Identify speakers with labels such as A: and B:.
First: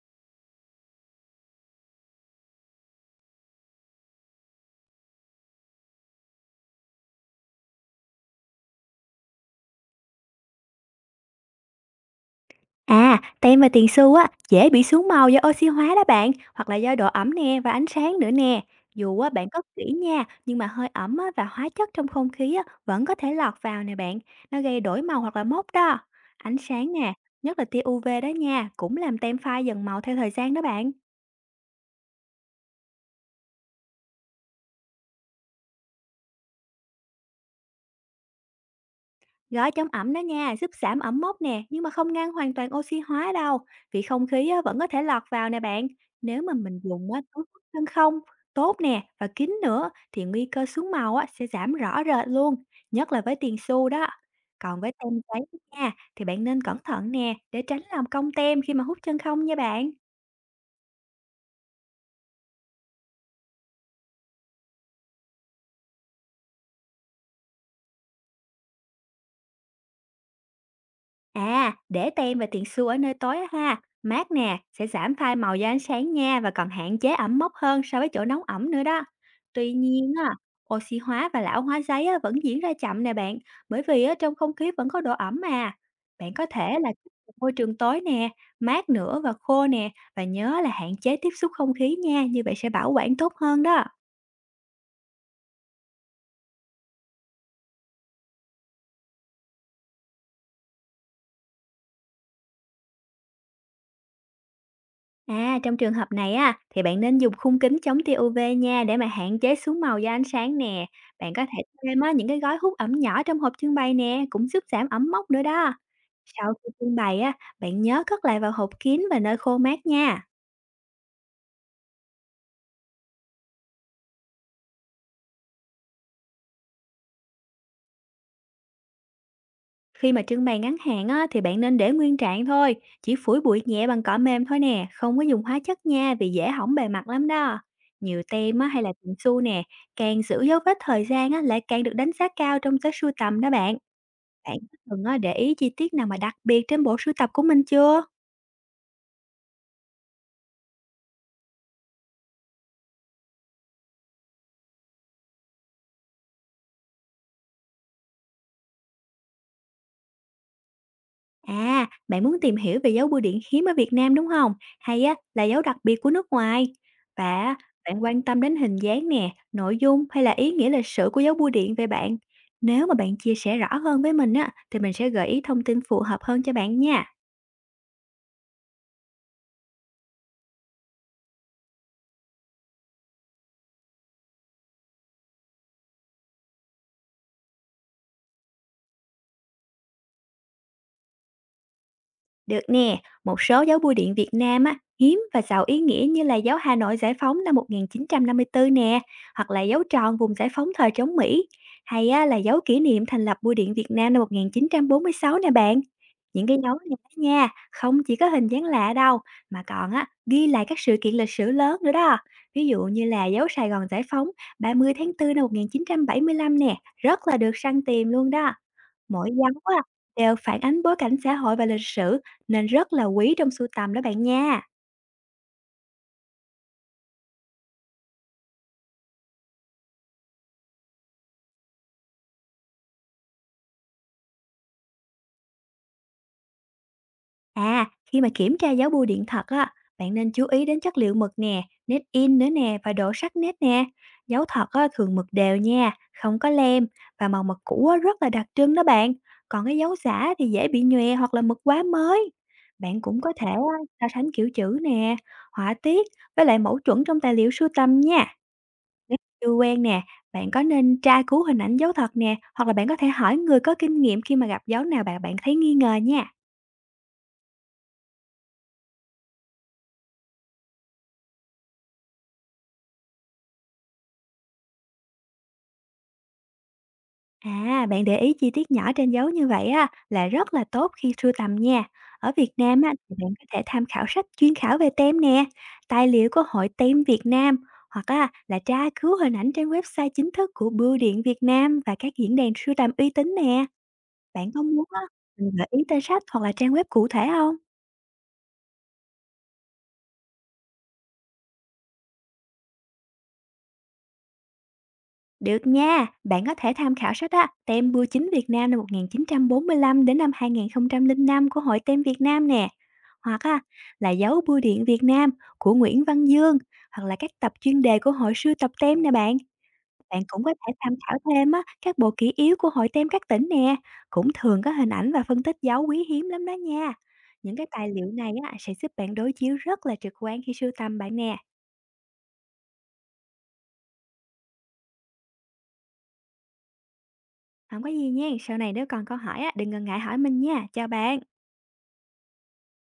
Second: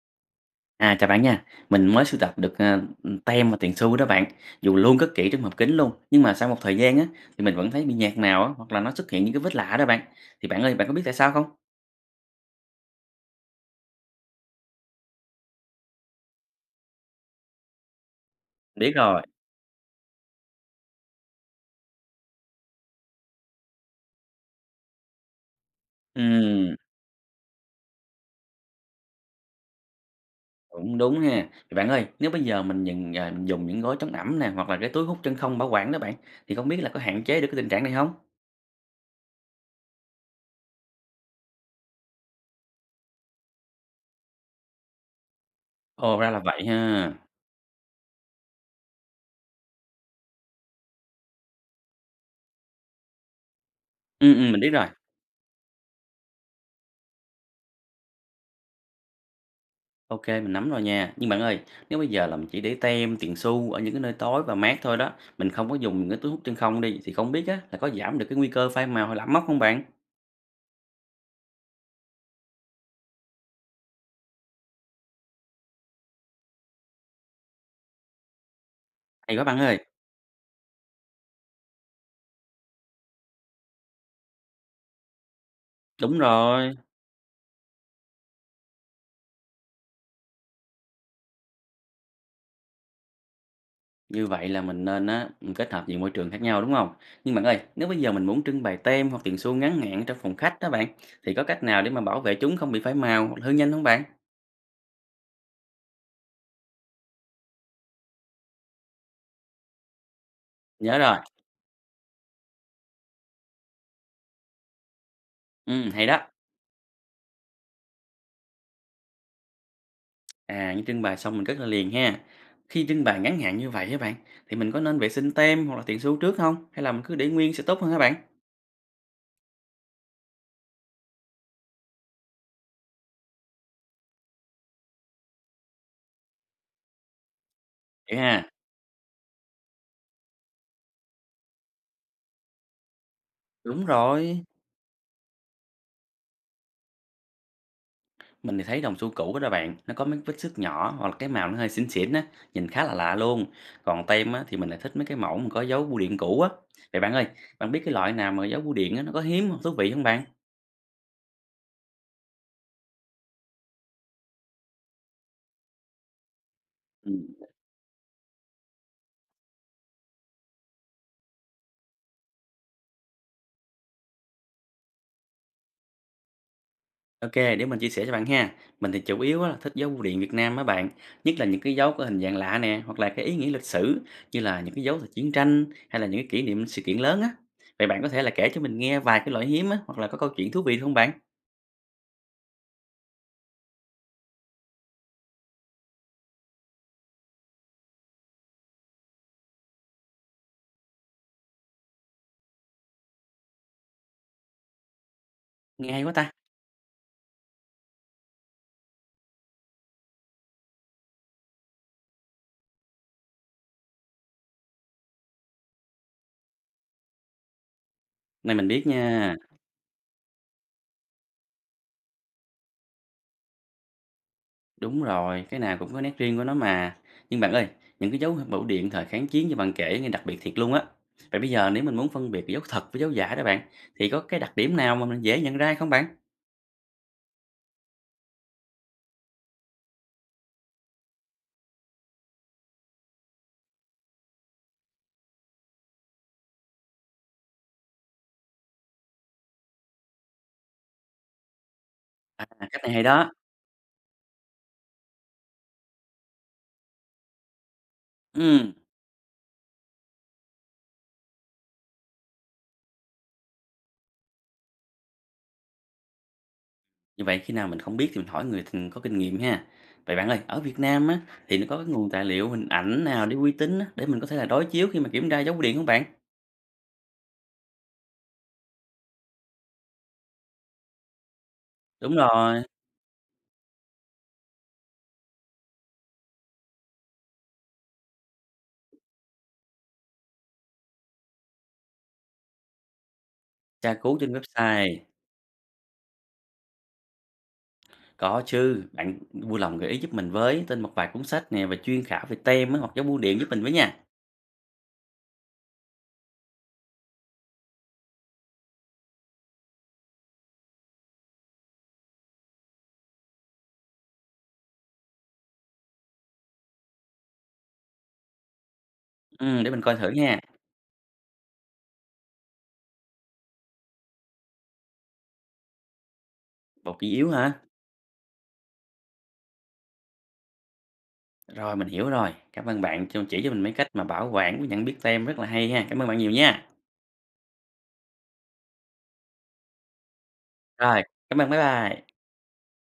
A: À, chào bạn nha. Mình mới sưu tập được, tem và tiền xu đó bạn, dù luôn cất kỹ trong hộp kính luôn, nhưng mà sau một thời gian á, thì mình vẫn thấy bị nhạt nào á, hoặc là nó xuất hiện những cái vết lạ đó bạn. Thì bạn ơi, bạn có biết tại sao không?
B: À, tem và tiền xu á, dễ bị xuống màu do oxy hóa đó bạn, hoặc là do độ ẩm nè và ánh sáng nữa nè.
A: Biết
B: Dù
A: rồi.
B: á, bạn cất kỹ nha, nhưng mà hơi ẩm á, và hóa chất trong không khí á, vẫn có thể lọt vào nè bạn. Nó gây đổi màu hoặc là mốc đó. Ánh
A: Ừm,
B: sáng nè, nhất là tia UV đó nha, cũng làm tem phai dần màu theo thời gian đó bạn.
A: cũng đúng ha. Thì bạn ơi, nếu bây giờ mình nhìn, mình dùng những gói chống ẩm nè, hoặc là cái túi hút chân không bảo quản đó bạn, thì không biết là có hạn chế được cái tình trạng này không.
B: Gói chống ẩm đó nha, giúp giảm ẩm mốc nè, nhưng mà không ngăn hoàn toàn oxy hóa đâu, vì không khí á, vẫn có thể lọt vào nè bạn.
A: Ồ, ra là
B: Nếu mà
A: vậy
B: mình
A: ha.
B: dùng á, túi hút chân không, tốt nè và kín nữa thì nguy cơ xuống màu á, sẽ giảm rõ rệt luôn, nhất là với tiền xu đó.
A: Mình biết
B: Còn
A: rồi.
B: với tem giấy nha, thì bạn nên cẩn thận nè để tránh làm cong tem khi mà hút chân không nha bạn.
A: Ok, mình nắm rồi nha. Nhưng bạn ơi, nếu bây giờ là mình chỉ để tem, tiền xu ở những cái nơi tối và mát thôi đó, mình không có dùng những cái túi hút chân không đi, thì không biết á, là có giảm được cái nguy cơ phai màu hay làm mốc không bạn?
B: À, để tem và tiền xu ở nơi tối á ha, mát nè, sẽ giảm phai màu do ánh sáng nha và còn hạn chế ẩm mốc hơn so với chỗ nóng ẩm nữa đó.
A: Hay quá bạn
B: Tuy
A: ơi.
B: nhiên á, oxy hóa và lão hóa giấy á, vẫn diễn ra chậm nè bạn, bởi vì á, trong không khí vẫn có độ ẩm mà.
A: Đúng
B: Bạn có
A: rồi.
B: thể là môi trường tối nè, mát nữa và khô nè, và nhớ là hạn chế tiếp xúc không khí nha, như vậy sẽ bảo quản tốt hơn đó.
A: Như vậy là mình nên á, mình kết hợp nhiều môi trường khác nhau đúng không? Nhưng bạn ơi, nếu bây giờ mình muốn trưng bày tem hoặc tiền xu ngắn hạn trong phòng khách đó bạn, thì có cách nào để mà bảo vệ chúng không bị phai màu hoặc hư nhanh không bạn?
B: À, trong trường hợp này á, thì bạn nên dùng khung kính chống tia UV nha để mà hạn chế xuống màu do ánh sáng nè.
A: Nhớ rồi.
B: Bạn có thể thêm á, những cái gói hút ẩm nhỏ trong hộp trưng bày nè, cũng giúp giảm ẩm mốc nữa đó.
A: Ừ, hay đó.
B: Sau khi trưng bày á, bạn nhớ cất lại vào hộp kín và nơi khô mát nha.
A: À, những trưng bày xong mình cất lại liền ha. Khi trưng bày ngắn hạn như vậy các bạn, thì mình có nên vệ sinh tem hoặc là tiền xu trước không? Hay là mình cứ để nguyên sẽ tốt hơn các bạn?
B: Khi mà trưng bày ngắn hạn á, thì bạn nên để nguyên trạng thôi, chỉ phủi bụi nhẹ bằng cỏ mềm thôi nè, không có dùng hóa chất nha vì dễ hỏng bề mặt lắm đó.
A: Vậy
B: Nhiều
A: ha.
B: tem á, hay là tiền xu nè, càng giữ dấu vết thời gian á, lại càng được đánh giá cao trong giới sưu tầm đó bạn.
A: Đúng rồi.
B: Bạn đã từng á, để ý chi tiết nào mà đặc biệt trên bộ sưu tập của mình chưa?
A: Mình thì thấy đồng xu cũ đó đó bạn, nó có mấy vết xước nhỏ hoặc là cái màu nó hơi xỉn xỉn á, nhìn khá là lạ luôn. Còn tem á, thì mình lại thích mấy cái mẫu mà có dấu bưu điện cũ á. Vậy bạn ơi, bạn biết cái loại nào mà dấu bưu điện á, nó có hiếm không, thú vị không bạn?
B: À, bạn muốn tìm hiểu về dấu bưu điện hiếm ở Việt Nam đúng không? Hay á, là dấu đặc biệt của nước ngoài?
A: Ừ.
B: Và á, bạn quan tâm đến hình dáng nè, nội dung hay là ý nghĩa lịch sử của dấu bưu điện về bạn? Nếu mà bạn chia sẻ rõ hơn với mình á, thì mình sẽ gợi ý thông tin phù hợp hơn cho bạn nha.
A: OK, để mình chia sẻ cho bạn ha. Mình thì chủ yếu á, là thích dấu bưu điện Việt Nam á bạn, nhất là những cái dấu có hình dạng lạ nè, hoặc là cái ý nghĩa lịch sử như là những cái dấu thời chiến tranh hay là những cái kỷ niệm sự kiện lớn á. Vậy bạn có thể là kể cho mình nghe vài cái loại hiếm á, hoặc là có câu chuyện thú vị không bạn?
B: Được nè, một số dấu bưu điện Việt Nam á, hiếm và giàu ý nghĩa như là dấu Hà Nội Giải phóng năm 1954 nè, hoặc là dấu tròn vùng giải phóng thời chống Mỹ, hay á, là dấu kỷ niệm thành lập bưu điện Việt Nam năm 1946 nè bạn.
A: Nghe hay quá ta.
B: Những cái dấu này đó nha, không chỉ có hình dáng lạ đâu, mà còn á, ghi lại các sự kiện lịch sử lớn nữa đó. Ví dụ như là dấu Sài Gòn Giải phóng 30 tháng 4 năm 1975 nè, rất là được săn tìm luôn đó.
A: Này mình biết
B: Mỗi
A: nha.
B: dấu á, đều phản ánh bối cảnh xã hội và lịch sử nên rất là quý trong sưu tầm đó bạn nha.
A: Đúng rồi, cái nào cũng có nét riêng của nó mà. Nhưng bạn ơi, những cái dấu bưu điện thời kháng chiến như bạn kể nghe đặc biệt thiệt luôn á. Vậy bây giờ nếu mình muốn phân biệt dấu thật với dấu giả đó bạn, thì có cái đặc điểm nào mà mình dễ nhận ra không bạn?
B: À, khi mà kiểm tra dấu bưu điện thật á, bạn nên chú ý đến chất liệu mực nè, nét in nữa nè và độ sắc nét nè. Dấu thật á, thường mực đều nha, không có lem và màu mực cũ á, rất là đặc trưng đó bạn. Còn cái dấu giả thì dễ bị nhòe hoặc là mực quá mới.
A: À, cách này
B: Bạn
A: hay
B: cũng
A: đó.
B: có thể á, so sánh kiểu chữ nè, họa tiết với lại mẫu chuẩn trong tài liệu sưu tầm nha.
A: Ừ.
B: Nếu chưa quen nè, bạn có nên tra cứu hình ảnh dấu thật nè, hoặc là bạn có thể hỏi người có kinh nghiệm khi mà gặp dấu nào bạn bạn thấy nghi ngờ nha.
A: Như vậy khi nào mình không biết thì mình hỏi người th có kinh nghiệm ha. Vậy bạn ơi, ở Việt Nam á, thì nó có cái nguồn tài liệu, hình ảnh nào để uy tín á, để mình có thể là đối chiếu khi mà kiểm tra dấu bưu điện không bạn?
B: À, bạn để ý chi tiết nhỏ trên dấu như vậy á là rất là tốt khi sưu tầm nha.
A: Đúng
B: Ở Việt
A: rồi,
B: Nam á thì bạn có thể tham khảo sách chuyên khảo về tem nè, tài liệu của Hội Tem Việt Nam hoặc á, là tra cứu hình ảnh trên website chính thức của Bưu điện Việt Nam và các diễn đàn sưu tầm uy tín nè.
A: tra cứu trên
B: Bạn có muốn
A: website.
B: á, mình gợi ý tên sách hoặc là trang web cụ thể không?
A: Có chứ, bạn vui lòng gợi ý giúp mình với tên một vài cuốn sách nè và chuyên khảo về tem á, hoặc dấu bưu điện giúp mình với nha.
B: Được nha, bạn có thể tham khảo sách á, Tem Bưu chính Việt Nam năm 1945 đến năm 2005 của Hội Tem Việt Nam nè, hoặc á, là Dấu Bưu điện Việt Nam của Nguyễn Văn Dương, hoặc là các tập chuyên đề của Hội sưu tập tem nè bạn.
A: Để mình coi thử
B: Bạn
A: nha.
B: cũng có thể tham khảo thêm á, các bộ kỷ yếu của Hội Tem các tỉnh nè, cũng thường có hình ảnh và phân tích dấu quý hiếm lắm đó nha.
A: Bột ghi yếu
B: Những
A: hả?
B: cái tài liệu này á, sẽ giúp bạn đối chiếu rất là trực quan khi sưu tầm bạn nè.
A: Rồi, mình hiểu rồi. Cảm ơn bạn cho chỉ cho mình mấy cách mà bảo quản với nhận biết tem rất là hay ha. Cảm ơn bạn nhiều nha.
B: Không có gì nha, sau này nếu còn câu hỏi á, đừng ngần ngại hỏi mình nha, chào
A: Rồi,
B: bạn.
A: cảm ơn, bye bye.